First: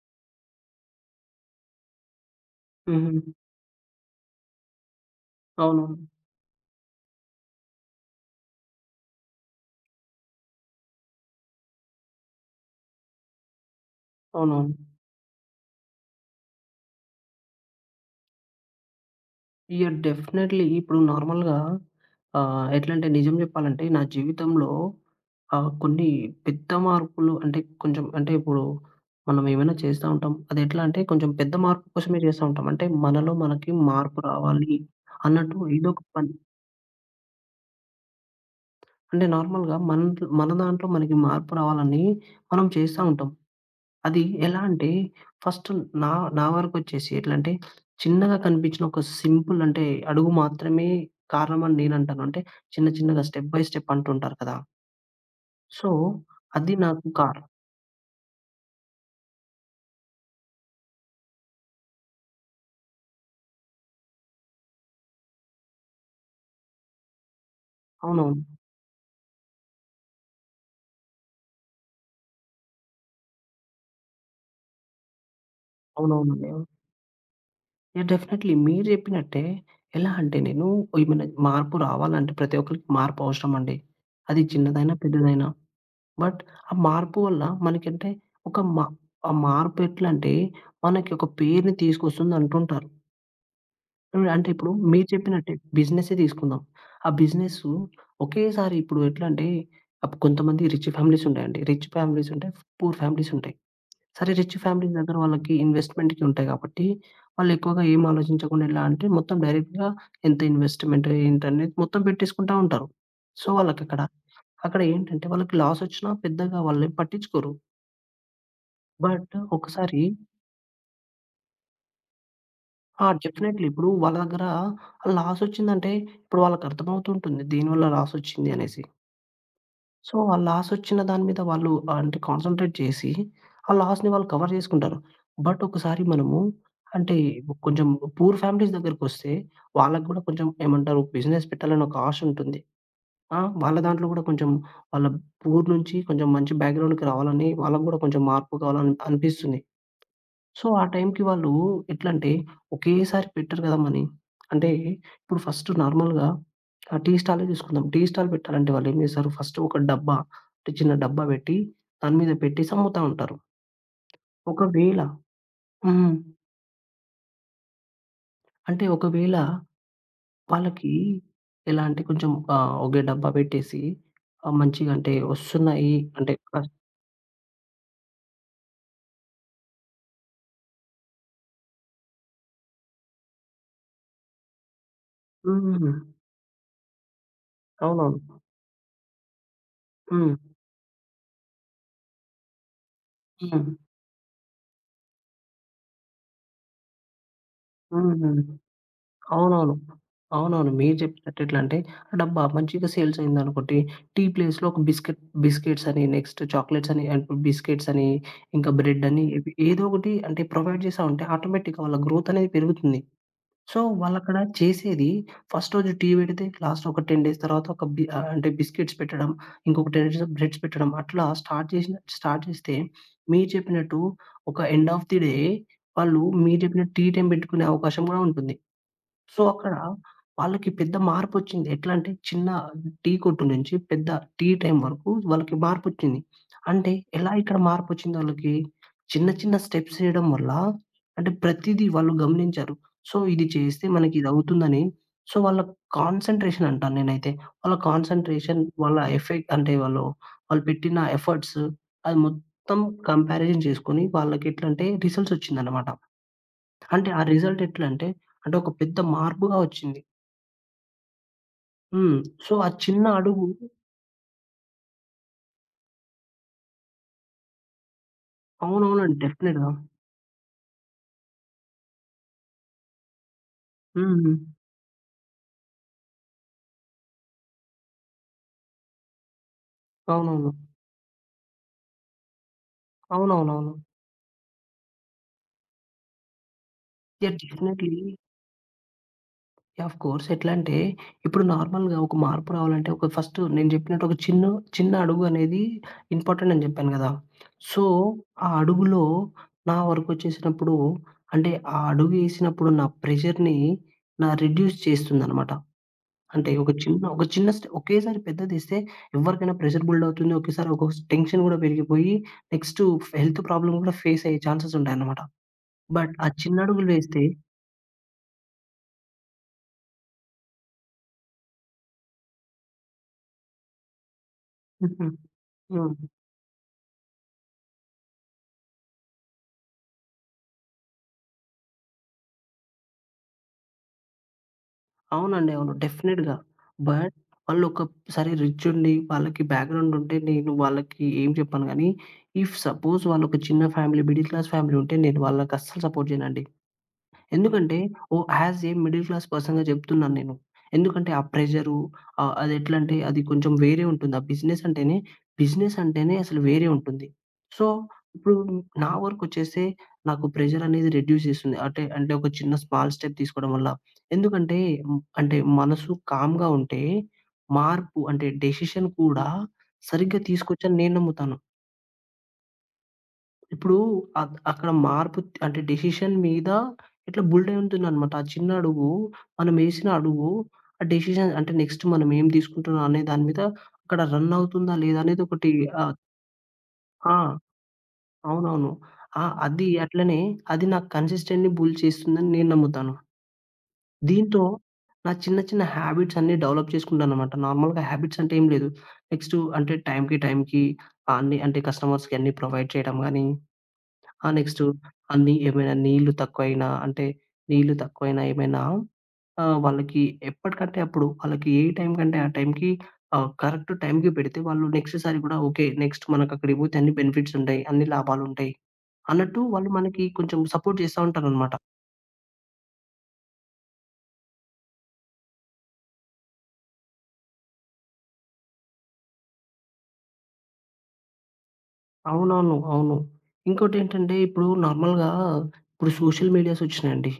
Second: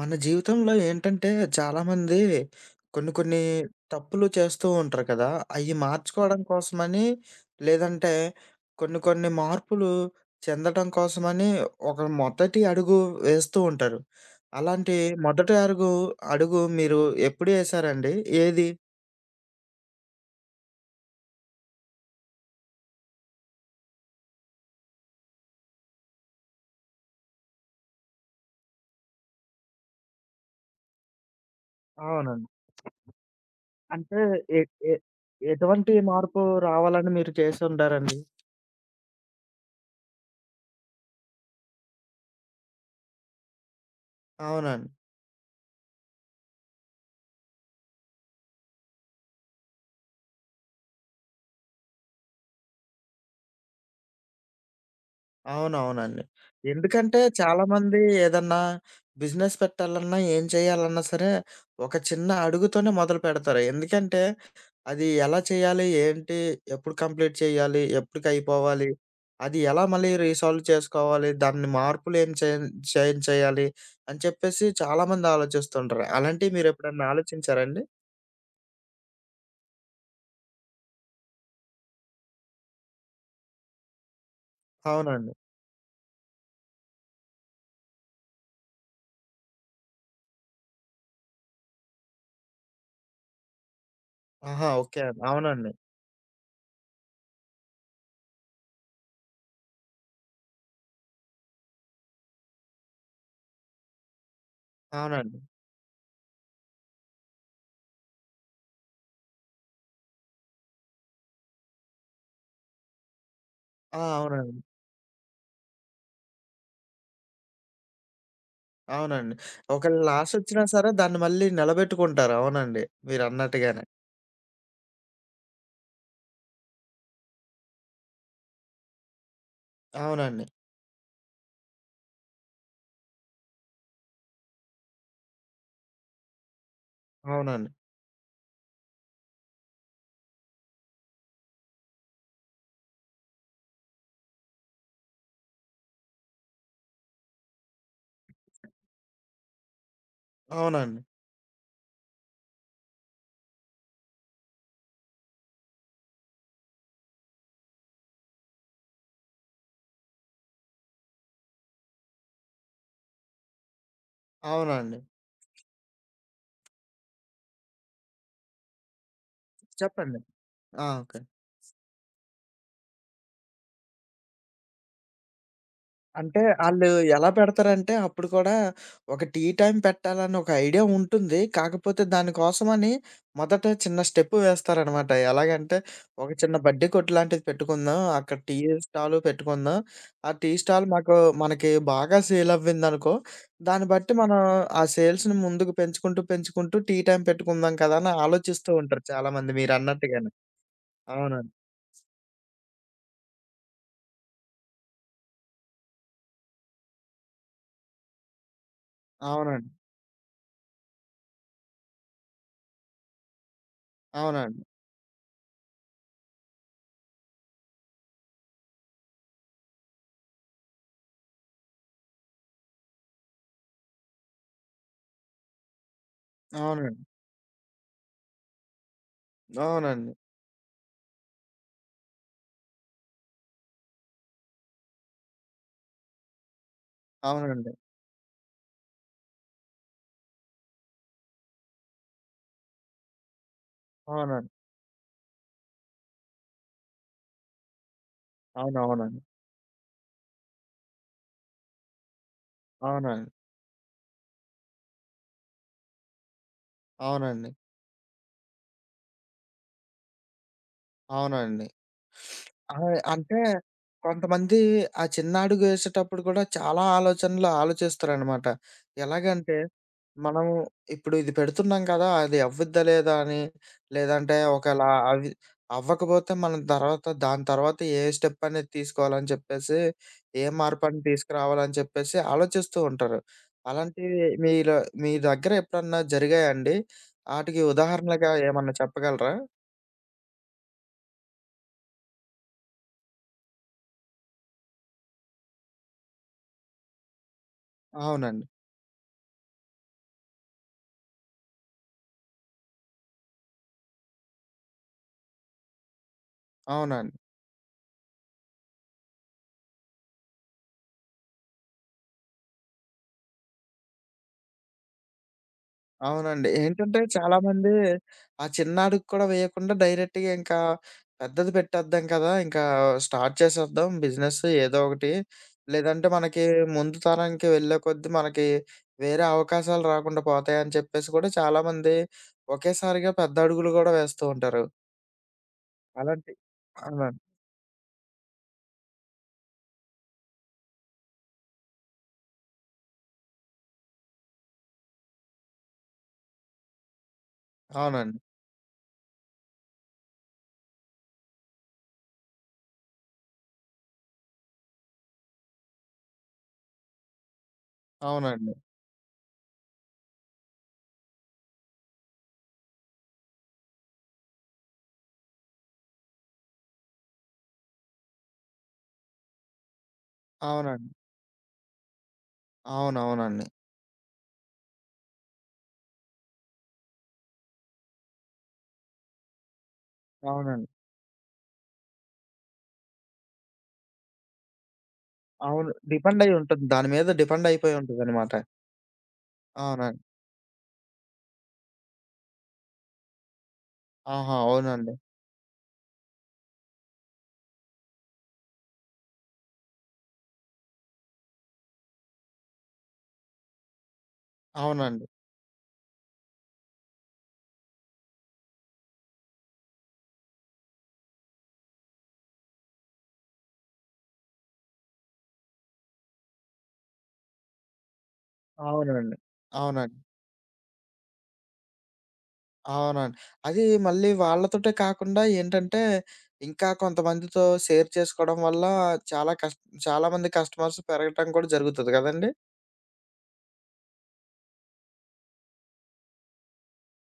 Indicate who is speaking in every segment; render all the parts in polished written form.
Speaker 1: మన జీవితంలో ఏంటంటే చాలామంది కొన్ని
Speaker 2: హుహు.
Speaker 1: కొన్ని తప్పులు చేస్తూ ఉంటారు కదా! అయి
Speaker 2: అవునవును.
Speaker 1: మార్చుకోవడం కోసమని, లేదంటే కొన్ని కొన్ని మార్పులు చెందటం కోసమని ఒక మొదటి అడుగు వేస్తూ ఉంటారు.
Speaker 2: అవునవును.
Speaker 1: అలాంటి మొదటి అడుగు మీరు ఎప్పుడు ఏసారండి? ఏది?
Speaker 2: డెఫినైట్‌లీ ఇప్పుడు నార్మల్‌గా ఎట్లంటే నిజం జెప్పాలంటే నా జీవితంలో కొన్ని పెద్ద మార్పులు అంటే కొంచెం అంటే ఇప్పుడు మనం ఏమైనా చేస్తా ఉంటాం. అది ఎట్లా అంటే కొంచెం పెద్ద మార్పు కోసమే చేస్తా
Speaker 1: అవునండి.
Speaker 2: ఉంటాం. అంటే మనలో మనకి
Speaker 1: అంటే
Speaker 2: మార్పు
Speaker 1: ఎ
Speaker 2: రావాలి
Speaker 1: ఎ
Speaker 2: అన్నట్టు ఏదో
Speaker 1: ఎటువంటి
Speaker 2: ఒక పని
Speaker 1: మార్పు రావాలని మీరు చేసుంటారండి?
Speaker 2: అంటే నార్మల్‌గా మన దాంట్లో మనకి మార్పు రావాలని మనం చేస్తా ఉంటాం. అది ఎలా
Speaker 1: అవునండి.
Speaker 2: అంటే, ఫస్ట్ నా నా వరకొచ్చేసి ఎట్లంటే, చిన్నగా కనిపించిన ఒక సింపుల్ అంటే, అడుగు మాత్రమే కారణమని నేనంటాను. అంటే, చిన్న చిన్నగా స్టెప్ బై స్టెప్ అంటుంటారు కదా! సో,
Speaker 1: అవునవునండి.
Speaker 2: అది నాకు
Speaker 1: ఎందుకంటే చాలామంది ఏదన్నా బిజినెస్ పెట్టాలన్నా, ఏం చేయాలన్నా సరే, ఒక చిన్న అడుగుతోనే మొదలుపెడతారు. ఎందుకంటే, అది ఎలా చేయాలి? ఏంటి? ఎప్పుడు కంప్లీట్ చేయాలి?
Speaker 2: అవునవును.
Speaker 1: ఎప్పటికైపోవాలి? అది ఎలా మళ్ళీ రీసాల్వ్ చేసుకోవాలి? దాన్ని మార్పులేం చేంజ్ చేయాలి? అని చెప్పేసి చాలామంది ఆలోచిస్తుంటారు.
Speaker 2: అవునవునండి.
Speaker 1: అలాంటివి
Speaker 2: అవును.
Speaker 1: మీరెప్పుడన్నా ఆలోచించారా అండి?
Speaker 2: డెఫినైట్‌లీ మీరు చెప్పినట్టే, ఎలా అంటే నేను ఏమైనా మార్పు రావాలంటే ప్రతి ఒక్కరికి మార్పు అవసరమండి. అది చిన్నదైనా,
Speaker 1: అవునండి.
Speaker 2: పెద్దదైనా. బట్ ఆ మార్పు వల్ల మనకంటే ఒక మా ఆ మార్పు ఎట్లంటే, మనకి ఒక పేరుని తీసుకొస్తుంది అంటుంటారు. అంటే
Speaker 1: ఆహా!
Speaker 2: ఇప్పుడు
Speaker 1: ఓకే
Speaker 2: మీరు
Speaker 1: అండి.
Speaker 2: చెప్పినట్టే
Speaker 1: అవునండి.
Speaker 2: బిజినెసే తీసుకుందాం. ఆ బిజినెసు ఒకేసారి ఇప్పుడు ఎట్లా అంటే కొంతమంది రిచ్ ఫ్యామిలీస్ ఉంటాయండి. రిచ్ ఫ్యామిలీస్ ఉంటాయి. పూర్ ఫ్యామిలీస్ ఉంటాయి. సరే రిచ్ ఫ్యామిలీస్ దగ్గర
Speaker 1: అవునండి.
Speaker 2: వాళ్ళకి ఇన్వెస్ట్‌మెంట్‌కి ఉంటాయి కాబట్టి వాళ్ళు ఎక్కువగా ఏం ఆలోచించకుండా ఎలా అంటే మొత్తం డైరెక్ట్‌గా ఎంత ఇన్వెస్ట్‌మెంట్ ఏంటనేది మొత్తం పెట్టేసుకుంటా ఉంటారు. సో,
Speaker 1: ఆ!
Speaker 2: వాళ్ళకక్కడ అక్కడ
Speaker 1: అవునండి.
Speaker 2: అక్కడ ఏంటంటే వాళ్ళకి లాస్ వచ్చినా పెద్దగా వాళ్ళేం పట్టించుకోరు.
Speaker 1: అవునండి.
Speaker 2: బట్
Speaker 1: ఒకవేళ
Speaker 2: ఒకసారి
Speaker 1: లాసొచ్చినా సరే దాన్ని మళ్ళీ నిలబెట్టుకుంటారు. అవునండి.
Speaker 2: ఆ! డెఫినైట్‌లీ.
Speaker 1: మీరన్నట్టుగానే.
Speaker 2: ఇప్పుడు వాళ్ళ దగ్గర లాసొచ్చిందంటే, ఇప్పుడు వాళ్ళకర్థమవుతుంటుంది దీనివల్ల లాసొచ్చింది అనేసి. సో, ఆ
Speaker 1: అవునండి.
Speaker 2: లాసొచ్చిన దాని మీద వాళ్ళు అంటే కాన్సంట్రేట్ చేసి, ఆ లాస్‌ని వాళ్ళు కవర్ చేసుకుంటారు. బట్ ఒకసారి మనము అంటే
Speaker 1: అవునండి.
Speaker 2: కొంచెం పూర్ ఫ్యామిలీస్ దగ్గరకొస్తే, వాళ్ళకి కూడా కొంచెం ఏమంటారు బిజినెస్ పెట్టాలని ఒక ఆశ ఉంటుంది. ఆ! వాళ్ళ దాంట్లో కూడా కొంచెం వాళ్ళ పూర్ నుంచి కొంచెం మంచి బ్యాక్‌గ్రౌండ్‌కి రావాలని వాళ్ళకి కూడా కొంచెం మార్పు కావాలని అనిపిస్తుంది. సో, ఆ
Speaker 1: అవునండి.
Speaker 2: టైంకి వాళ్ళు ఎట్లంటే, ఒకేసారి పెట్టరు కదా మనీ. అంటే, ఇప్పుడు ఫస్ట్ నార్మల్‌గా ఆ టీ స్టాలే తీసుకుందాం. టీ స్టాల్ పెట్టాలంటే వాళ్ళేం చేస్తారు, ఫస్ట్ ఒక డబ్బా అంటే చిన్న డబ్బా పెట్టి, దాని మీద పెట్టేసి అమ్ముతా ఉంటారు.
Speaker 1: అవునండి.
Speaker 2: ఒకవేళ హ్మ్. అంటే ఒకవేళ
Speaker 1: చెప్పండి. ఆ!
Speaker 2: వాళ్ళకి
Speaker 1: ఓకే.
Speaker 2: ఎలా అంటే కొంచెం ఒకే డబ్బా పెట్టేసి మంచిగా అంటే వస్తున్నాయి అంటే
Speaker 1: అంటే ఆళ్ళు ఎలా పెడతారంటే, అప్పుడు కూడా ఒక టీ టైమ్ పెట్టాలని ఒక ఐడియా ఉంటుంది. కాకపోతే దానికోసమని మొదట చిన్న స్టెప్ వేస్తారనమాట. ఎలాగంటే,
Speaker 2: హ్మ్.
Speaker 1: ఒక చిన్న బడ్డీ కొట్టు లాంటిది పెట్టుకుందాం.
Speaker 2: అవునవును.
Speaker 1: అక్కడ టీ స్టాలు పెట్టుకుందాం. ఆ
Speaker 2: హ్మ్.
Speaker 1: టీ స్టాల్ మాకు మనకి బాగా సేల్ అవ్విందనుకో,
Speaker 2: హ్మ్.
Speaker 1: దాన్ని బట్టి మనం ఆ సేల్స్‌ని ముందుకు పెంచుకుంటూ, పెంచుకుంటూ టీ టైమ్ పెట్టుకుందాం కదా! అని
Speaker 2: హ్మ్.
Speaker 1: ఆలోచిస్తూ ఉంటారు చాలామంది
Speaker 2: అవునవును.
Speaker 1: మీరన్నట్టుగానే.
Speaker 2: అవునవును. మీరు చెప్పినట్టు
Speaker 1: అవునండి.
Speaker 2: ఎట్లా అంటే డబ్బా మంచిగా సేల్స్ అయిందనుకోండి, టీ ప్లేస్‌లో ఒక బిస్కెట్ బిస్కెట్స్ అని, నెక్స్ట్ చాక్లెట్స్ అని, అండ్ బిస్కెట్స్ అని, ఇంకా బ్రెడ్ అని ఇవి
Speaker 1: అవునండి.
Speaker 2: ఏదో ఒకటి అంటే ప్రొవైడ్ చేశా ఉంటే ఆటోమేటిక్‌గా వాళ్ళ గ్రోత్ అనేది పెరుగుతుంది. సో, వాళ్ళక్కడ
Speaker 1: అవునండి.
Speaker 2: చేసేది ఫస్ట్ రోజు టీ పెడితే లాస్ట్ ఒక 10 డేస్ తర్వాత అంటే బిస్కెట్స్ పెట్టడం, ఇంకొక 10 డేస్‌లో బ్రెడ్స్ పెట్టడం అట్లా స్టార్ట్ చేస్తే మీరు చెప్పినట్టు ఒక ఎండ్ ఆఫ్ ది డే వాళ్ళు మీరు చెప్పిన
Speaker 1: అవునండి.
Speaker 2: టీ టైమ్ పెట్టుకునే అవకాశం కూడా ఉంటుంది. సో, అక్కడ
Speaker 1: అవునండి.
Speaker 2: వాళ్ళకి పెద్ద మార్పొచ్చింది. ఎట్లా అంటే చిన్న టీ కొట్టు నుంచి పెద్ద టీ టైమ్ వరకు వాళ్ళకి మార్పొచ్చింది. అంటే ఎలా
Speaker 1: అవునండి.
Speaker 2: ఇక్కడ
Speaker 1: అవునండి.
Speaker 2: మార్పొచ్చింది వాళ్ళకి? చిన్న చిన్న స్టెప్స్ ఏయడం వల్ల అంటే ప్రతీదీ వాళ్ళు గమనించారు. సో, ఇది చేస్తే మనకి
Speaker 1: అవునండి.
Speaker 2: ఇదవుతుందని సో, వాళ్ళ కాన్సంట్రేషన్ అంటాను నేనైతే. వాళ్ళ కాన్సంట్రేషన్, వాళ్ళ
Speaker 1: అవునవునండి.
Speaker 2: ఎఫెక్ట్ అంటే వాళ్ళు పెట్టిన ఎఫర్ట్స్ అది మొత్తం
Speaker 1: అవునండి.
Speaker 2: కంపారిజన్ చేసుకొని వాళ్ళకి ఎట్లంటే రిజల్ట్స్ వచ్చిందన్నమాట. అంటే ఆ
Speaker 1: అవునండి.
Speaker 2: రిజల్ట్ ఎట్లంటే, అంటే అంటే ఒక పెద్ద మార్పుగా వచ్చింది.
Speaker 1: అవునండి.
Speaker 2: హ్మ్. సో, ఆ
Speaker 1: ఆ!
Speaker 2: చిన్న
Speaker 1: అంటే కొంతమంది ఆ చిన్న అడుగేసేటప్పుడు కూడా చాలా ఆలోచనలు ఆలోచిస్తారనమాట.
Speaker 2: అవునవునండి.
Speaker 1: ఎలాగంటే,
Speaker 2: డెఫినెట్‌గా.
Speaker 1: మనం ఇప్పుడు ఇది పెడుతున్నాం కదా! అది అవ్వుద్దా లేదా అని,
Speaker 2: హ్మ్.
Speaker 1: లేదంటే
Speaker 2: హ్మ్.
Speaker 1: ఒకవేళ అవి అవ్వకపోతే మనం తర్వాత దాని తర్వాత ఏ స్టెప్ అనేది తీసుకోవాలని చెప్పేసి, ఏ
Speaker 2: అవునవును.
Speaker 1: మార్పని తీసుకురావాలని చెప్పేసి ఆలోచిస్తూ ఉంటారు.
Speaker 2: అవునవునవును.
Speaker 1: అలాంటివి మీరు మీ దగ్గర ఎప్పుడన్నా జరిగాయా అండి? ఆటికి
Speaker 2: డెఫినైట్‌లీ.
Speaker 1: ఉదాహరణగా ఏమన్నా చెప్పగలరా?
Speaker 2: Of course. ఎట్లా అంటే, ఇప్పుడు నార్మల్‌గా ఒక మార్పు రావాలంటే, ఒక ఫస్ట్ నేను చెప్పినట్టు ఒక చిన్న, చిన్న అడుగు అనేది ఇంపార్టెంట్ అని చెప్పాను గదా! సో,
Speaker 1: అవునండి.
Speaker 2: ఆ అడుగులో నా వరకు వచ్చేసినప్పుడు, అంటే ఆ అడుగు ఏసినప్పుడు నా ప్రెషర్‌ని రిడ్యూస్ చేస్తుందనమాట. అంటే
Speaker 1: అవునండి.
Speaker 2: ఒక చిన్న ఒకేసారి పెద్దదిస్తే ఎవరికైనా ప్రెషర్ బిల్డ్ అవుతుంది. ఒకేసారి ఒక స్ టెన్షన్ గూడా పెరిగిపోయి నెక్స్టు హెల్త్ ప్రాబ్లమ్ గూడా ఫేస్ అయ్యే ఛాన్సెస్ ఉంటాయన్నమాట. బట్ ఆ
Speaker 1: అవునండి.
Speaker 2: చిన్నడుగులు
Speaker 1: ఏంటంటే
Speaker 2: వేస్తే
Speaker 1: చాలామంది ఆ చిన్నాడికి కూడా వేయకుండా డైరెక్ట్‌గా ఇంకా పెద్దది పెట్టేద్దాం కదా! ఇంకా స్టార్ట్ చేసేద్దాం బిజినెస్ ఏదో ఒకటి.
Speaker 2: హ్మ్. హ్మ్.
Speaker 1: లేదంటే మనకి ముందు తరానికి వెళ్ళే కొద్దీ మనకి వేరే అవకాశాలు రాకుండా పోతాయని చెప్పేసి కూడా చాలామంది ఒకేసారిగా పెద్ద అడుగులు గూడా వేస్తూ ఉంటారు.
Speaker 2: అవునండి. అవును.
Speaker 1: అలాంటి
Speaker 2: డెఫినెట్‌గా.
Speaker 1: అవునండి.
Speaker 2: బట్ వాళ్ళొక సరే రిచ్ ఉండి వాళ్ళకి బ్యాక్‌గ్రౌండ్ ఉంటే నేను వాళ్ళకి ఏం చెప్పను గానీ, ఇఫ్ సపోజ్ వాళ్ళొక చిన్న ఫ్యామిలీ మిడిల్ క్లాస్ ఫ్యామిలీ ఉంటే నేను వాళ్ళకస్సలు సపోర్ట్ చేయనండి. ఎందుకంటే ఓ
Speaker 1: అవునండి.
Speaker 2: యాస్ ఏ మిడిల్ క్లాస్ పర్సన్‌గా చెప్తున్నాను నేను. ఎందుకంటే ఆ ప్రెషరు అది ఎట్లంటే అది కొంచెం వేరే ఉంటుంది. ఆ బిజినెస్ అంటేనే బిజినెస్ అంటేనే అసలు వేరే ఉంటుంది. సో, ఇప్పుడు
Speaker 1: అవునండి.
Speaker 2: నా వరకొచ్చేస్తే నాకు ప్రెషర్ అనేది రెడ్యూస్ చేస్తుంది. అంటే అంటే ఒక చిన్న స్మాల్ స్టెప్ తీసుకోవడం వల్ల. ఎందుకంటే అంటే మనసు కామ్‌గా ఉంటే మార్పు అంటే డెసిషన్ కూడా సరిగ్గా తీసుకొచ్చని
Speaker 1: అవునండి.
Speaker 2: నేను నమ్ముతాను.
Speaker 1: అవునవునండి.
Speaker 2: ఇప్పుడు అక్కడ మార్పు అంటే డెసిషన్ మీద ఇట్లా బుల్డయి ఉంటుందనమాట. ఆ చిన్న అడుగు, మనమేసిన అడుగు,
Speaker 1: అవునండి.
Speaker 2: ఆ డెసిషన్ అంటే నెక్స్ట్ మనం ఏం తీసుకుంటున్నాం అనే దాని మీద అక్కడ రన్ అవుతుందా లేదా అనేది ఒకటి
Speaker 1: అవును.
Speaker 2: ఆహ్,
Speaker 1: డిపెండ్ అయ్యి ఉంటుంది. దాని మీద
Speaker 2: ఆ!
Speaker 1: డిపెండ్ అయిపోయి ఉంటదనమాట.
Speaker 2: అవునవును. ఆ! అది
Speaker 1: అవునండి.
Speaker 2: అట్లనే అది నాకు కన్సిస్టెంట్‌ని బుల్డ్ చేస్తుందని నేను నమ్ముతాను.
Speaker 1: ఆహా!
Speaker 2: దీంతో
Speaker 1: అవునండి.
Speaker 2: నా చిన్న చిన్న హ్యాబిట్స్ అన్నీ డెవలప్ చేసుకుంటాననమాట. నార్మల్‌గా హ్యాబిట్స్ అంటే ఏం లేదు. నెక్స్టు అంటే టైంకి, టైంకి అన్ని అంటే కస్టమర్స్‌కి అన్నీ ప్రొవైడ్ చేయడం గాని నెక్స్టు
Speaker 1: అవునండి.
Speaker 2: అన్నీ ఏమైనా నీళ్ళు తక్కువైనా అంటే నీళ్ళు తక్కువైనా ఏమైనా వాళ్ళకి ఎప్పటికంటే అప్పుడు వాళ్ళకి ఏ టైం కంటే ఆ టైంకి కరెక్ట్ టైంకి పెడితే వాళ్ళు నెక్స్ట్ సారి గూడా ఓకే. నెక్స్ట్ మనకక్కడికి పోతే అన్ని బెనిఫిట్స్ ఉంటాయి. అన్ని లాభాలుంటాయి.
Speaker 1: అవునండి.
Speaker 2: అన్నట్టు వాళ్ళు
Speaker 1: అవునండి.
Speaker 2: మనకి కొంచెం సపోర్ట్ చేస్తా ఉంటారనమాట.
Speaker 1: అవునండి. అది మళ్ళీ వాళ్ళతోటే కాకుండా ఏంటంటే, ఇంకా కొంతమందితో షేర్ చేసుకోవడం వల్ల చాలా చాలామంది కస్టమర్స్ పెరగటం కూడా జరుగుతది కదండీ!
Speaker 2: అవునవును. అవును. ఇంకోటేంటంటే ఇప్పుడు నార్మల్‌గా ఇప్పుడు సోషల్ మీడియాస్ ఒచ్చినాయండి.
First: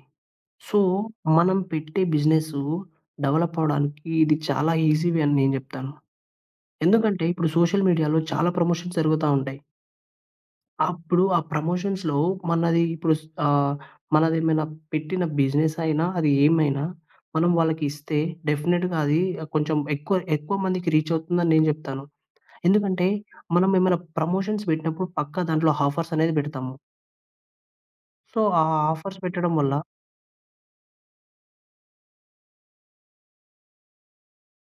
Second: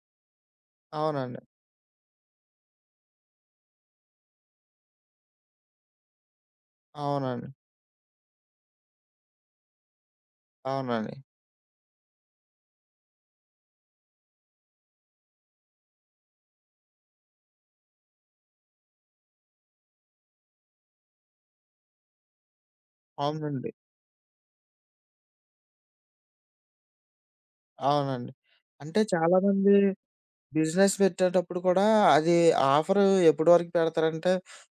Speaker 2: సో,
Speaker 1: అవునండి.
Speaker 2: మనం పెట్టే బిజినెసు డెవలప్ అవ్వడానికి ఇది చాలా ఈజీ వే అని నేను జెప్తాను. ఎందుకంటే
Speaker 1: అవునండి.
Speaker 2: ఇప్పుడు సోషల్ మీడియాలో చాలా ప్రమోషన్స్ జరుగుతా ఉంటాయి.
Speaker 1: అవునండి.
Speaker 2: అప్పుడు ఆ ప్రమోషన్స్‌లో మనది ఇప్పుడు మనదేమైనా పెట్టిన బిజినెస్ అయినా, అది ఏమైనా మనం వాళ్ళకి ఇస్తే డెఫినిట్‌గా అది కొంచెం ఎక్కువ మందికి రీచ్ అవుతుందని నేను చెప్తాను. ఎందుకంటే మనం
Speaker 1: అవునండి.
Speaker 2: ఏమైనా ప్రమోషన్స్ పెట్టినప్పుడు పక్కా దాంట్లో ఆఫర్స్ అనేది పెడతాము.
Speaker 1: అవునండి.
Speaker 2: సో, ఆ
Speaker 1: అంటే
Speaker 2: ఆఫర్స్ పెట్టడం
Speaker 1: చాలామంది
Speaker 2: వల్ల
Speaker 1: బిజినెస్ పెట్టేటప్పుడు కూడా అది ఆఫర్ ఎప్పటి వరకు పెడతారంటే,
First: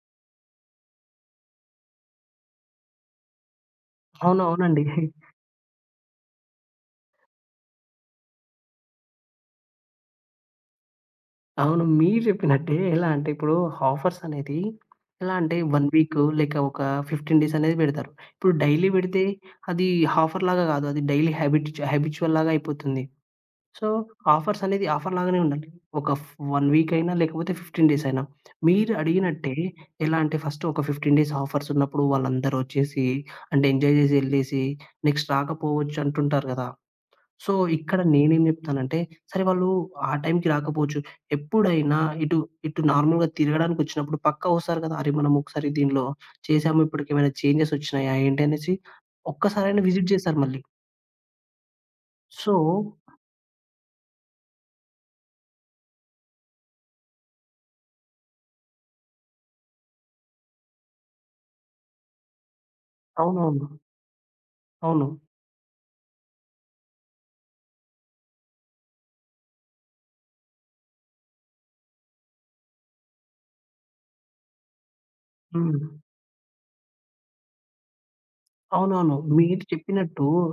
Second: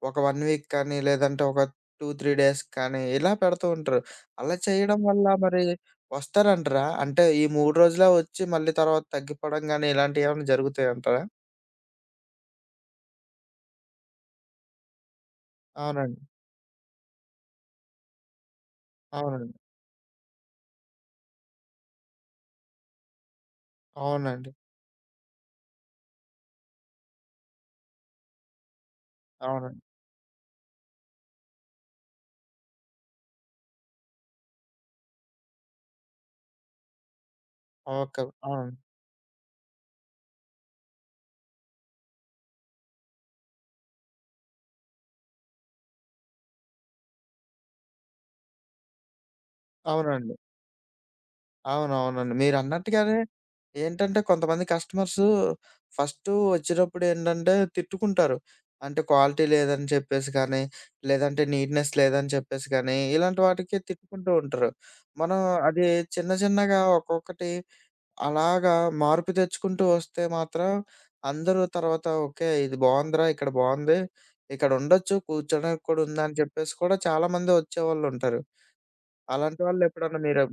Speaker 1: ఒక 1 వీక్ కానీ, లేదంటే ఒక 2, 3 డేస్ కానీ ఇలా పెడుతూ ఉంటారు. అలా
Speaker 2: అవునవునండి.
Speaker 1: చేయడం వల్ల మరి వస్తారంటారా? అంటే ఈ 3 రోజులే వచ్చి మళ్ళీ తర్వాత తగ్గిపోవడం గానీ, ఇలాంటియేమన్నా జరుగుతాయంటారా?
Speaker 2: అవును. మీరు జెప్పినట్టే ఎలా అంటే ఇప్పుడు ఆఫర్స్ అనేది ఎలా అంటే 1 వీక్
Speaker 1: అవునండి.
Speaker 2: లేక ఒక 15 డేస్ అనేది బెడతారు. ఇప్పుడు డైలీ బెడితే
Speaker 1: అవునండి.
Speaker 2: అది హాఫర్ లాగా గాదు. అది డైలీ హ్యాబిట్ హ్యాబిచ్యువల్ లాగా అయిపోతుంది. సో,
Speaker 1: అవునండి.
Speaker 2: ఆఫర్స్ అనేది ఆఫర్ లాగానే ఉండాలి. ఒక ఫ్ 1 వీక్ అయినా లేకపోతే 15 డేస్ అయినా. మీరు అడిగినట్టే
Speaker 1: అవునండి.
Speaker 2: ఎలా అంటే ఫస్ట్ ఒక 15 డేస్ ఆఫర్స్ ఉన్నప్పుడు వాళ్ళందరూ ఒచ్చేసి అంటే ఎంజాయ్ జేసి ఎళ్ళేసి నెక్స్ట్ రాకపోవచ్చు అంటుంటారు గదా! సో, ఇక్కడ
Speaker 1: ఓకే.
Speaker 2: నేనేం
Speaker 1: అవును.
Speaker 2: జెప్తానంటే, సరే వాళ్ళు ఆ టైంకి రాకపోవచ్చు. ఎప్పుడైనా ఇటు, ఇటు నార్మల్‌గా తిరగడానికొచ్చినప్పుడు పక్కా వస్తారు గదా! అరే! మనం ఒకసారి దీనిలో చేసాము, ఇప్పటికేమైనా చేంజెస్ ఒచ్చినాయా ఏంటి అనేసి ఒక్కసారైనా విజిట్
Speaker 1: అవునండి.
Speaker 2: జేస్తారు మళ్ళీ.
Speaker 1: అవునవునండి.
Speaker 2: సో
Speaker 1: మీరన్నట్టుగానే ఏంటంటే కొంతమంది కస్టమర్సు ఫస్టు ఒచ్చినప్పుడేంటంటే తిట్టుకుంటారు. అంటే క్వాలిటీ లేదని చెప్పేసి కానీ, లేదంటే నీట్‌నెస్ లేదని చెప్పేసి కానీ, ఇలాంటి
Speaker 2: అవునవును.
Speaker 1: వాటికి తిట్టుకుంటూ ఉంటారు.
Speaker 2: అవును.
Speaker 1: మనం అది చిన్న చిన్నగా ఒక్కొక్కటి అలాగా మార్పు తెచ్చుకుంటూ వస్తే మాత్రం అందరూ తర్వాత ఓకే. ఇది బావుందిరా! ఇక్కడ బావుంది. ఇక్కడుండొచ్చు. కూర్చోడానికి
Speaker 2: హ్మ్.
Speaker 1: కూడా ఉందని చెప్పేసి కూడా చాలామంది ఒచ్చేవాళ్ళుంటారు.
Speaker 2: అవునవును.
Speaker 1: అలాంటి వాళ్ళెప్పుడన్నా మీరు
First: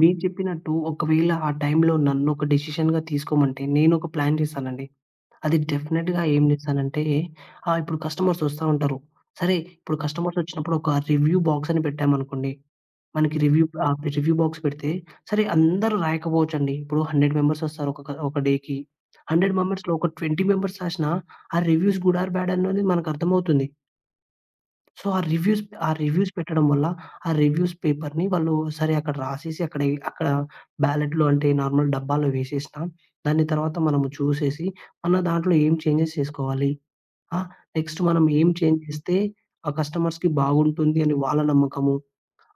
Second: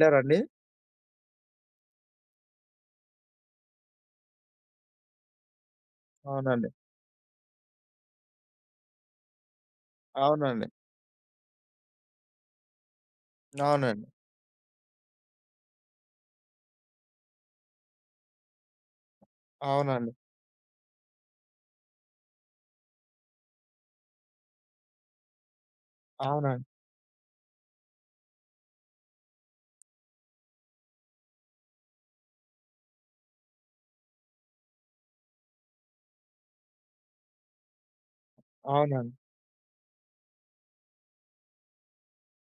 Speaker 2: మీరు చెప్పినట్టు ఒకవేళ ఆ టైంలో నన్నొక డెసిషన్‌గా తీసుకోమంటే నేనొక ప్లాన్ జేస్తానండి. అది డెఫినిట్‌గా ఏం
Speaker 1: అవునండి.
Speaker 2: చేశానంటే, ఇప్పుడు కస్టమర్స్ వస్తా ఉంటారు. సరే, ఇప్పుడు కస్టమర్స్
Speaker 1: అవునండి.
Speaker 2: వచ్చినప్పుడు ఒక రివ్యూ బాక్స్ అని పెట్టామనుకోండి. మనకి
Speaker 1: అవునండి.
Speaker 2: రివ్యూ బాక్స్ పెడితే సరే అందరూ రాయకపోవచ్చండి. ఇప్పుడు 100 మెంబర్స్ వస్తారు ఒక ఒక డేకి. 100 మెంబర్స్‌లో ఒక
Speaker 1: అవునండి.
Speaker 2: 20 మెంబర్స్ రాసినా ఆ రివ్యూస్ గుడ్ ఆర్ బ్యాడ్ అనేది మనకు అర్థమవుతుంది. సో, ఆ రివ్యూస్ పెట్టడం
Speaker 1: అవునండి.
Speaker 2: వల్ల, ఆ రివ్యూస్ పేపర్‌ని వాళ్ళు సరే అక్కడ రాసేసి, అక్కడ బ్యాలెట్‌లో అంటే నార్మల్ డబ్బాలో వేసేసినా, దాన్ని తర్వాత మనము చూసేసి, మన దాంట్లో ఏం చేంజెస్ చేసుకోవాలి? ఆ! నెక్స్ట్ మనం ఏం చేంజ్
Speaker 1: అవునండి.
Speaker 2: చేస్తే, ఆ కస్టమర్స్‌కి బాగుంటుంది అని వాళ్ళ నమ్మకము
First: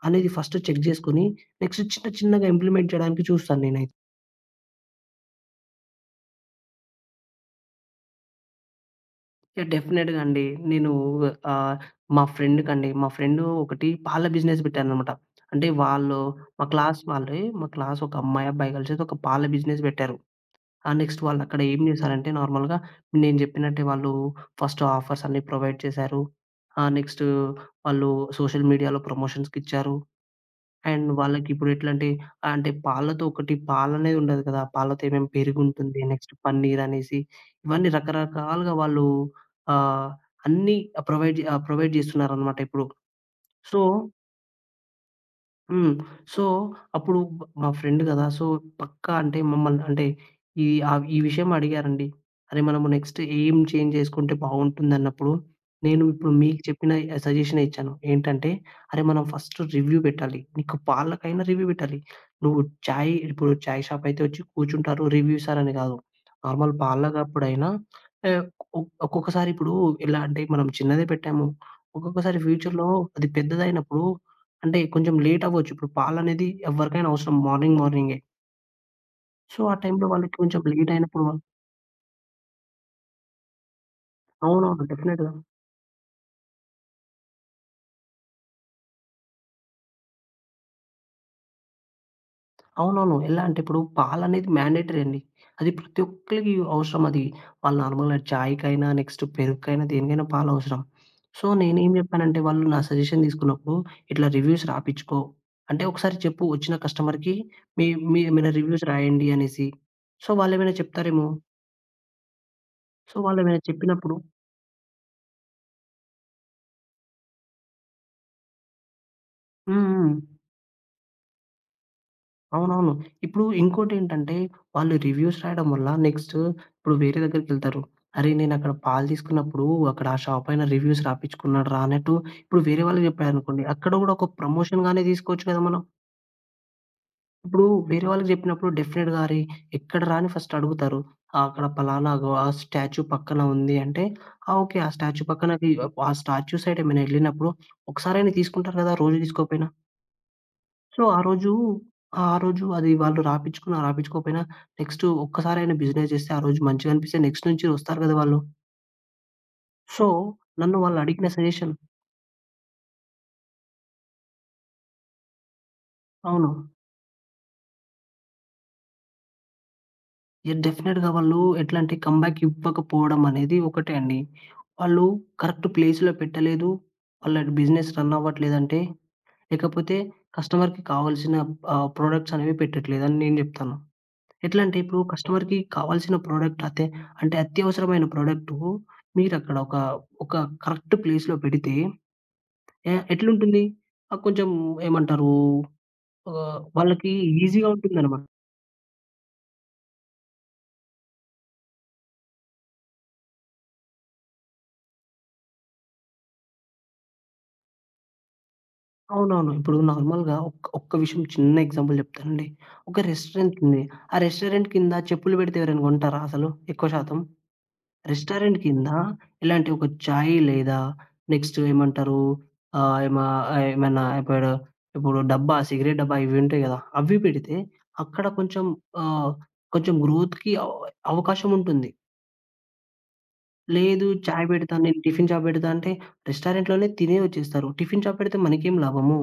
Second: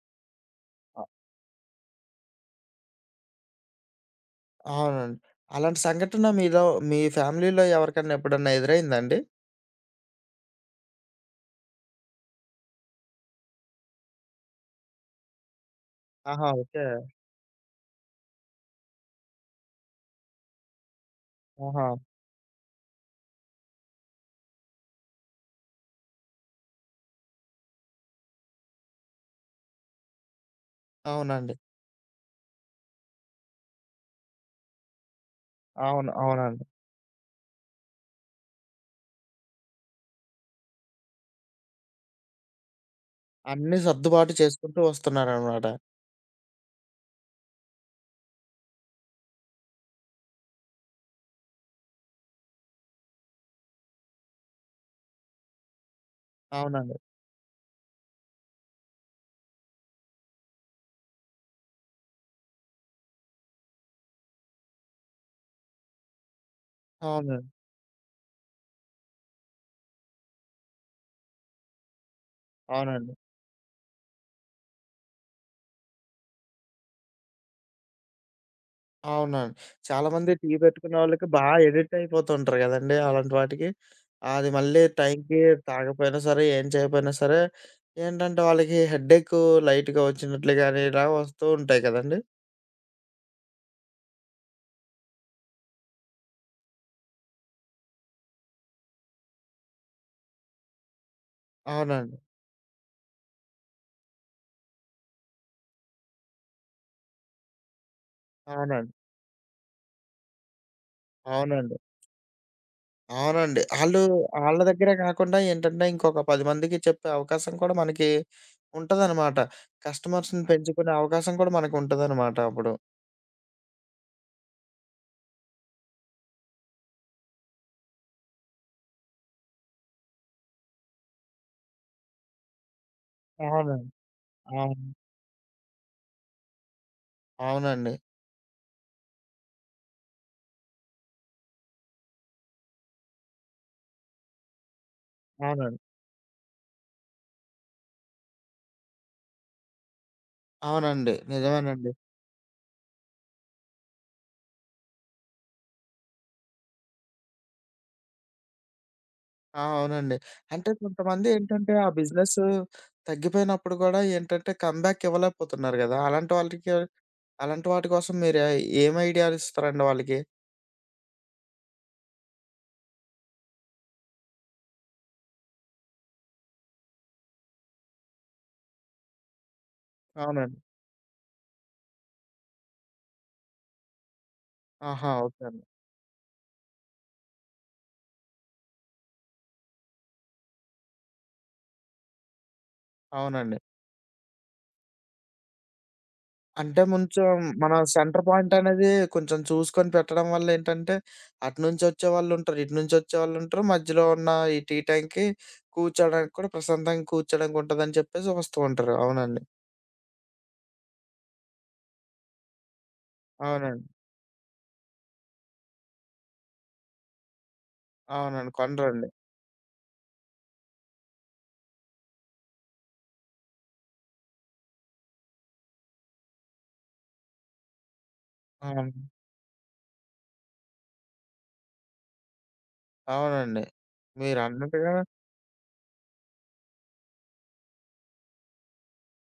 Speaker 2: అనేది ఫస్ట్ చెక్
Speaker 1: అ
Speaker 2: జేసుకొని, నెక్స్ట్ చిన్న చిన్నగా ఇంప్లిమెంట్ చేయడానికి చూస్తాను నేనైతే.
Speaker 1: అవునండి. అలాంటి సంఘటన మీలో మీ ఫ్యామిలీలో ఎవరికన్నా ఎప్పుడన్నా ఎదురైందా అండి?
Speaker 2: డెఫినెట్‌గా అండి. నేను ఆహ్, మా ఫ్రెండ్‌కండి మా ఫ్రెండ్ ఒకటి పాల బిజినెస్ పెట్టారనమాట. అంటే వాళ్ళు
Speaker 1: ఆహా!
Speaker 2: మా
Speaker 1: ఓకే.
Speaker 2: క్లాస్ వాళ్ళే మా క్లాస్ ఒక అమ్మాయి, అబ్బాయి కలిసేసి ఒక పాల బిజినెస్ పెట్టారు. ఆ నెక్స్ట్ వాళ్ళక్కడ ఏం
Speaker 1: ఆహా!
Speaker 2: చేశారంటే నార్మల్‌గా నేను చెప్పినట్టే వాళ్ళు ఫస్ట్ ఆఫర్స్ అన్నీ ప్రొవైడ్ చేశారు. నెక్స్ట్ వాళ్ళు సోషల్ మీడియాలో ప్రమోషన్స్‌కిచ్చారు. అండ్
Speaker 1: అవునండి.
Speaker 2: వాళ్ళకిప్పుడెట్లంటే, అంటే అంటే పాలతో ఒకటి పాలనేది ఉండదు కదా! పాలతో ఏమేం పెరుగుంటుంది,
Speaker 1: అవును.
Speaker 2: నెక్స్ట్
Speaker 1: అవునండి.
Speaker 2: పన్నీరనేసి, ఇవన్నీ రకరకాలుగా వాళ్ళు ఆహ్, అన్నీ ఆహ్, ప్రొవైడ్ జే ఆహ్, ప్రొవైడ్ జేస్తున్నారనమాట ఇప్పుడు.
Speaker 1: అన్నీ
Speaker 2: సో
Speaker 1: సర్దుబాటు చేసుకుంటూ వస్తున్నారనమాట.
Speaker 2: హ్మ్. సో, అప్పుడు మా ఫ్రెండ్ గదా! సో, పక్కా అంటే మమ్మల్ని అంటే ఈ విషయం అడిగారండి. అరే! మనము నెక్స్ట్ ఏం చేంజ్ చేసుకుంటే బావుంటుందన్నప్పుడు, నేను ఇప్పుడు మీకు చెప్పిన
Speaker 1: అవునండి.
Speaker 2: సజెషనే ఇచ్చాను. ఏంటంటే, అరే! మనం ఫస్ట్ రివ్యూ పెట్టాలి. నీకు పాలకైనా రివ్యూ పెట్టాలి. నువ్వు చాయ్ షాప్ అయితే వచ్చి కూర్చుంటారు. రివ్యూ ఇస్తారని గాదు. నార్మల్
Speaker 1: అవునండి.
Speaker 2: పాలకప్పుడైనా ఆహ్, ఒ ఒక్కొక్కసారి ఇప్పుడు ఎలా అంటే, మనం చిన్నదే పెట్టాము. ఒక్కొక్కసారి ఫ్యూచర్‌లో
Speaker 1: అవునండి.
Speaker 2: అది పెద్దదైనప్పుడు అంటే కొంచెం లేట్ అవ్వచ్చు. ఇప్పుడు పాలనేది ఎవరికైనా అవసరం మార్నింగ్ మార్నింగే.
Speaker 1: అవునండి.
Speaker 2: సో, ఆ టైంలో
Speaker 1: చాలామంది
Speaker 2: వాళ్ళకి
Speaker 1: టీ
Speaker 2: కొంచెం లేట్
Speaker 1: పెట్టుకున్నోళ్ళకి
Speaker 2: అయినప్పుడు
Speaker 1: ఎడిక్ట్ అయిపోతుంటారు గదండీ! అలాంటి వాటికి. అది మళ్ళీ
Speaker 2: అవునవును. డెఫినెట్‌గా.
Speaker 1: టైంకి తాగపోయినా సరే, ఏం చేయకపోయినా సరే, ఏంటంటే వాళ్ళకి హెడ్డేకు లైట్‌గా వచ్చినట్లు గాని, ఇలా వస్తూ ఉంటాయి కదండీ!
Speaker 2: అవునవును. ఎలా అంటే ఇప్పుడు పాలనేది మ్యాండేటరీ అండి. అది ప్రతి ఒక్కళ్ళకి అవసరం అది. వాళ్ళు నార్మల్‌గా చాయ్‌కైనా, నెక్స్ట్ పెరుగుకైనా దేనికైనా పాలు అవసరం. సో, నేనేం
Speaker 1: అవునండి.
Speaker 2: చెప్పానంటే వాళ్ళు నా సజెషన్ తీసుకున్నప్పుడు ఇట్లా రివ్యూస్ రాపిచ్చుకో. అంటే ఒకసారి చెప్పు వచ్చిన కస్టమర్‌కి మీ మీ ఏమైనా రివ్యూస్
Speaker 1: అవునండి.
Speaker 2: రాయండి అనేసి. సో, వాళ్ళేమైనా చెప్తారేమో.
Speaker 1: అవునండి.
Speaker 2: సో, వాళ్ళేమైనా
Speaker 1: అవునండి. ఆళ్ళు
Speaker 2: చెప్పినప్పుడు
Speaker 1: ఆళ్ళ దగ్గరే కాకుండా ఏంటంటే, ఇంకొక 10 మందికి చెప్పే అవకాశం కూడా మనకి ఉంటదనమాట.
Speaker 2: హ్మ్. హ్మ్.
Speaker 1: కస్టమర్స్‌ని పెంచుకునే అవకాశం కూడా మనకుంటదనమాట అప్పుడు.
Speaker 2: అవునవును. ఇప్పుడు ఇంకోటేంటంటే, వాళ్ళు రివ్యూస్ రాయడం వల్ల నెక్స్ట్ ఇప్పుడు వేరే దగ్గరికెళ్తారు. అరే! నేనక్కడ పాలు తీసుకున్నప్పుడు అక్కడ ఆ షాపయన రివ్యూస్ రాపిచ్చుకున్నాడురా అన్నట్టు ఇప్పుడు వేరే వాళ్ళకి జెప్పారనుకోండి,
Speaker 1: అవునండి.
Speaker 2: అక్కడ గూడా ఒక
Speaker 1: అవును.
Speaker 2: ప్రమోషన్‌గానే దీసుకోవచ్చు గదా మనం. ఇప్పుడు
Speaker 1: అవునండి.
Speaker 2: వేరే వాళ్ళకి జెప్పినప్పుడు డెఫినెట్‌గా అరే! ఎక్కడరా అని ఫస్ట్ అడుగుతారు. అక్కడ పలానా అగో ఆ స్టాచ్యూ పక్కన ఉంది అంటే, ఆ! ఓకే.
Speaker 1: అవునండి.
Speaker 2: ఆ స్టాచ్యూ సైడ్ ఏమైనా ఎళ్ళినప్పుడు ఒకసారైనా తీసుకుంటారు గదా! రోజు దీసుకోకపోయినా. సో,
Speaker 1: అవునండి. నిజమేనండి.
Speaker 2: ఆ రోజు అది వాళ్ళు రాపిచ్చుకున్నా, రాపిచ్చుకోకపోయినా నెక్స్ట్ ఒక్కసారైనా బిజినెస్ జేస్తే ఆ రోజు మంచిగనిపిస్తే నెక్స్ట్ నుంచి వస్తారు గదా వాళ్ళు.
Speaker 1: ఆ!
Speaker 2: సో,
Speaker 1: అవునండి. అంటే
Speaker 2: నన్ను
Speaker 1: కొంతమంది
Speaker 2: వాళ్ళడిగిన
Speaker 1: ఏంటంటే,
Speaker 2: సజెషన్
Speaker 1: ఆ బిజినెస్ తగ్గిపోయినప్పుడు గూడా ఏంటంటే, కమ్‌బ్యాక్ ఇవ్వలేకపోతున్నారు గదా! అలాంటి
Speaker 2: అవును.
Speaker 1: వాళ్ళకి అలాంటి వాటి కోసం మీరు ఏం ఐడియాలు ఇస్తారండి వాళ్ళకి?
Speaker 2: యెస్ డెఫినెట్‌గా వాళ్ళు ఎట్లంటే కమ్‌బ్యాక్ ఇవ్వకపోవడం అనేది ఒకటే అండి. వాళ్ళు కరెక్ట్ ప్లేస్‌లో పెట్టలేదు. వాళ్ళ బిజినెస్ రన్ అవ్వట్లేదంటే, లేకపోతే
Speaker 1: అవునండి.
Speaker 2: కస్టమర్‌కి కావాల్సిన ప్రొడక్ట్స్ అనేవి పెట్టట్లేదని నేను జెప్తాను. ఎట్లా అంటే ఇప్పుడు
Speaker 1: ఆహా! ఓకే
Speaker 2: కస్టమర్‌కి
Speaker 1: అండి.
Speaker 2: కావాల్సిన ప్రోడక్ట్ అతే అంటే అత్యవసరమైన ప్రోడక్టు మీరక్కడ ఒక కరెక్ట్ ప్లేస్‌లో పెడితే
Speaker 1: అవునండి.
Speaker 2: ఎట్లుంటుంది? కొంచెం ఏమంటారు
Speaker 1: అంటే
Speaker 2: వాళ్ళకి
Speaker 1: కొంచెం
Speaker 2: ఈజీగా
Speaker 1: మన సెంటర్
Speaker 2: ఉంటుందనమాట.
Speaker 1: పాయింట్ అనేది కొంచెం చూసుకొని పెట్టడం వల్ల ఏంటంటే, అటునుంచి వచ్చేవాళ్ళుంటారు. ఇటు నుంచి వచ్చేవాళ్ళుంటారు. మధ్యలో ఉన్న ఈ టీ టైంకి కూర్చోడానికి కూడా ప్రశాంతంగా కూర్చోడానికి ఉంటదని చెప్పేసి వస్తూ ఉంటారు. అవునండి.
Speaker 2: అవునవును. ఇప్పుడు నార్మల్‌గా ఒక్క విషయం చిన్న ఎగ్జాంపుల్ చెప్తానండి. ఒక రెస్టారెంట్ ఉంది.
Speaker 1: అవునండి.
Speaker 2: ఆ రెస్టారెంట్ కింద చెప్పులు పెడితే ఎవరైనా కొంటారా అసలు ఎక్కువ శాతం?
Speaker 1: అవునండి.
Speaker 2: రెస్టారెంట్ కింద
Speaker 1: కొనరండి.
Speaker 2: ఇలాంటి ఒక చాయ్ లేదా నెక్స్ట్ ఏమంటారు? ఆహ్, ఏమా ఏమైనా ఇప్పుడు డబ్బా సిగరెట్ డబ్బా ఇవి ఉంటాయి గదా! అవి పెడితే అక్కడ కొంచెం
Speaker 1: అవును.
Speaker 2: ఆహ్, కొంచెం గ్రోత్‌కి అవ్ అవకాశం ఉంటుంది.
Speaker 1: అవునండి.
Speaker 2: లేదు చాయ్ పెడతా,
Speaker 1: మీరన్నట్టుగా
Speaker 2: నేను టిఫిన్ షాప్ పెడతా అంటే రెస్టారెంట్‌లోనే తిని వచ్చేస్తారు. టిఫిన్ షాప్ పెడితే మనకేం లాభము?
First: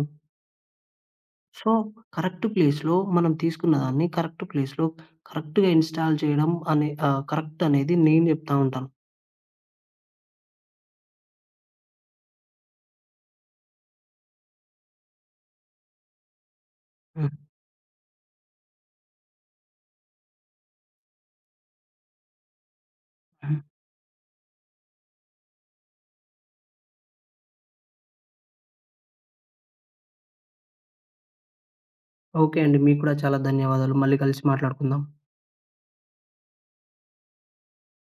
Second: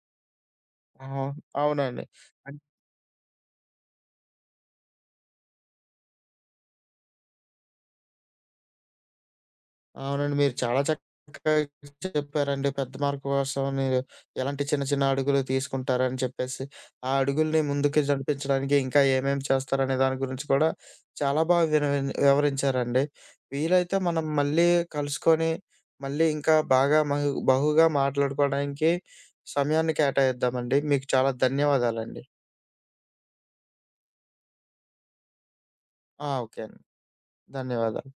Speaker 1: అవును.
Speaker 2: సో,
Speaker 1: అవునండి.
Speaker 2: కరెక్ట్
Speaker 1: అన్
Speaker 2: ప్లేస్‌లో మనం తీసుకున్న దాన్ని కరెక్ట్ ప్లేస్‌లో కరెక్ట్‌గా ఇన్‌స్టాల్ చేయడం అనే కరెక్ట్ అనేది నేను జెప్తా ఉంటాను.
Speaker 1: అవునండి. మీరు చాలా చక్కగా చెప్పారండి. పెద్ద మార్పు కోసం మీరు ఎలాంటి చిన్న చిన్న అడుగులు తీసుకుంటారని చెప్పేసి, ఆ
Speaker 2: హ్మ్.
Speaker 1: అడుగుల్ని ముందుకు నడిపించడానికి ఇంకా ఏమేమి చేస్తారనే దాని గురించి కూడా చాలా బాగా వివరించారండి.
Speaker 2: హ్మ్.
Speaker 1: వీలైతే మనం మళ్ళీ కలుసుకొని, మళ్ళీ ఇంకా బాగా బహుగా మాట్లాడుకోవడానికి సమయాన్ని కేటాయిద్దామండి. మీకు చాలా ధన్యవాదాలండి.
Speaker 2: ఓకే అండి. మీకు కూడా చాలా ధన్యవాదాలు. మళ్ళీ కలిసి మాట్లాడుకుందాం.
Speaker 1: ఆ! ఓకే అండి. ధన్యవాదాలు.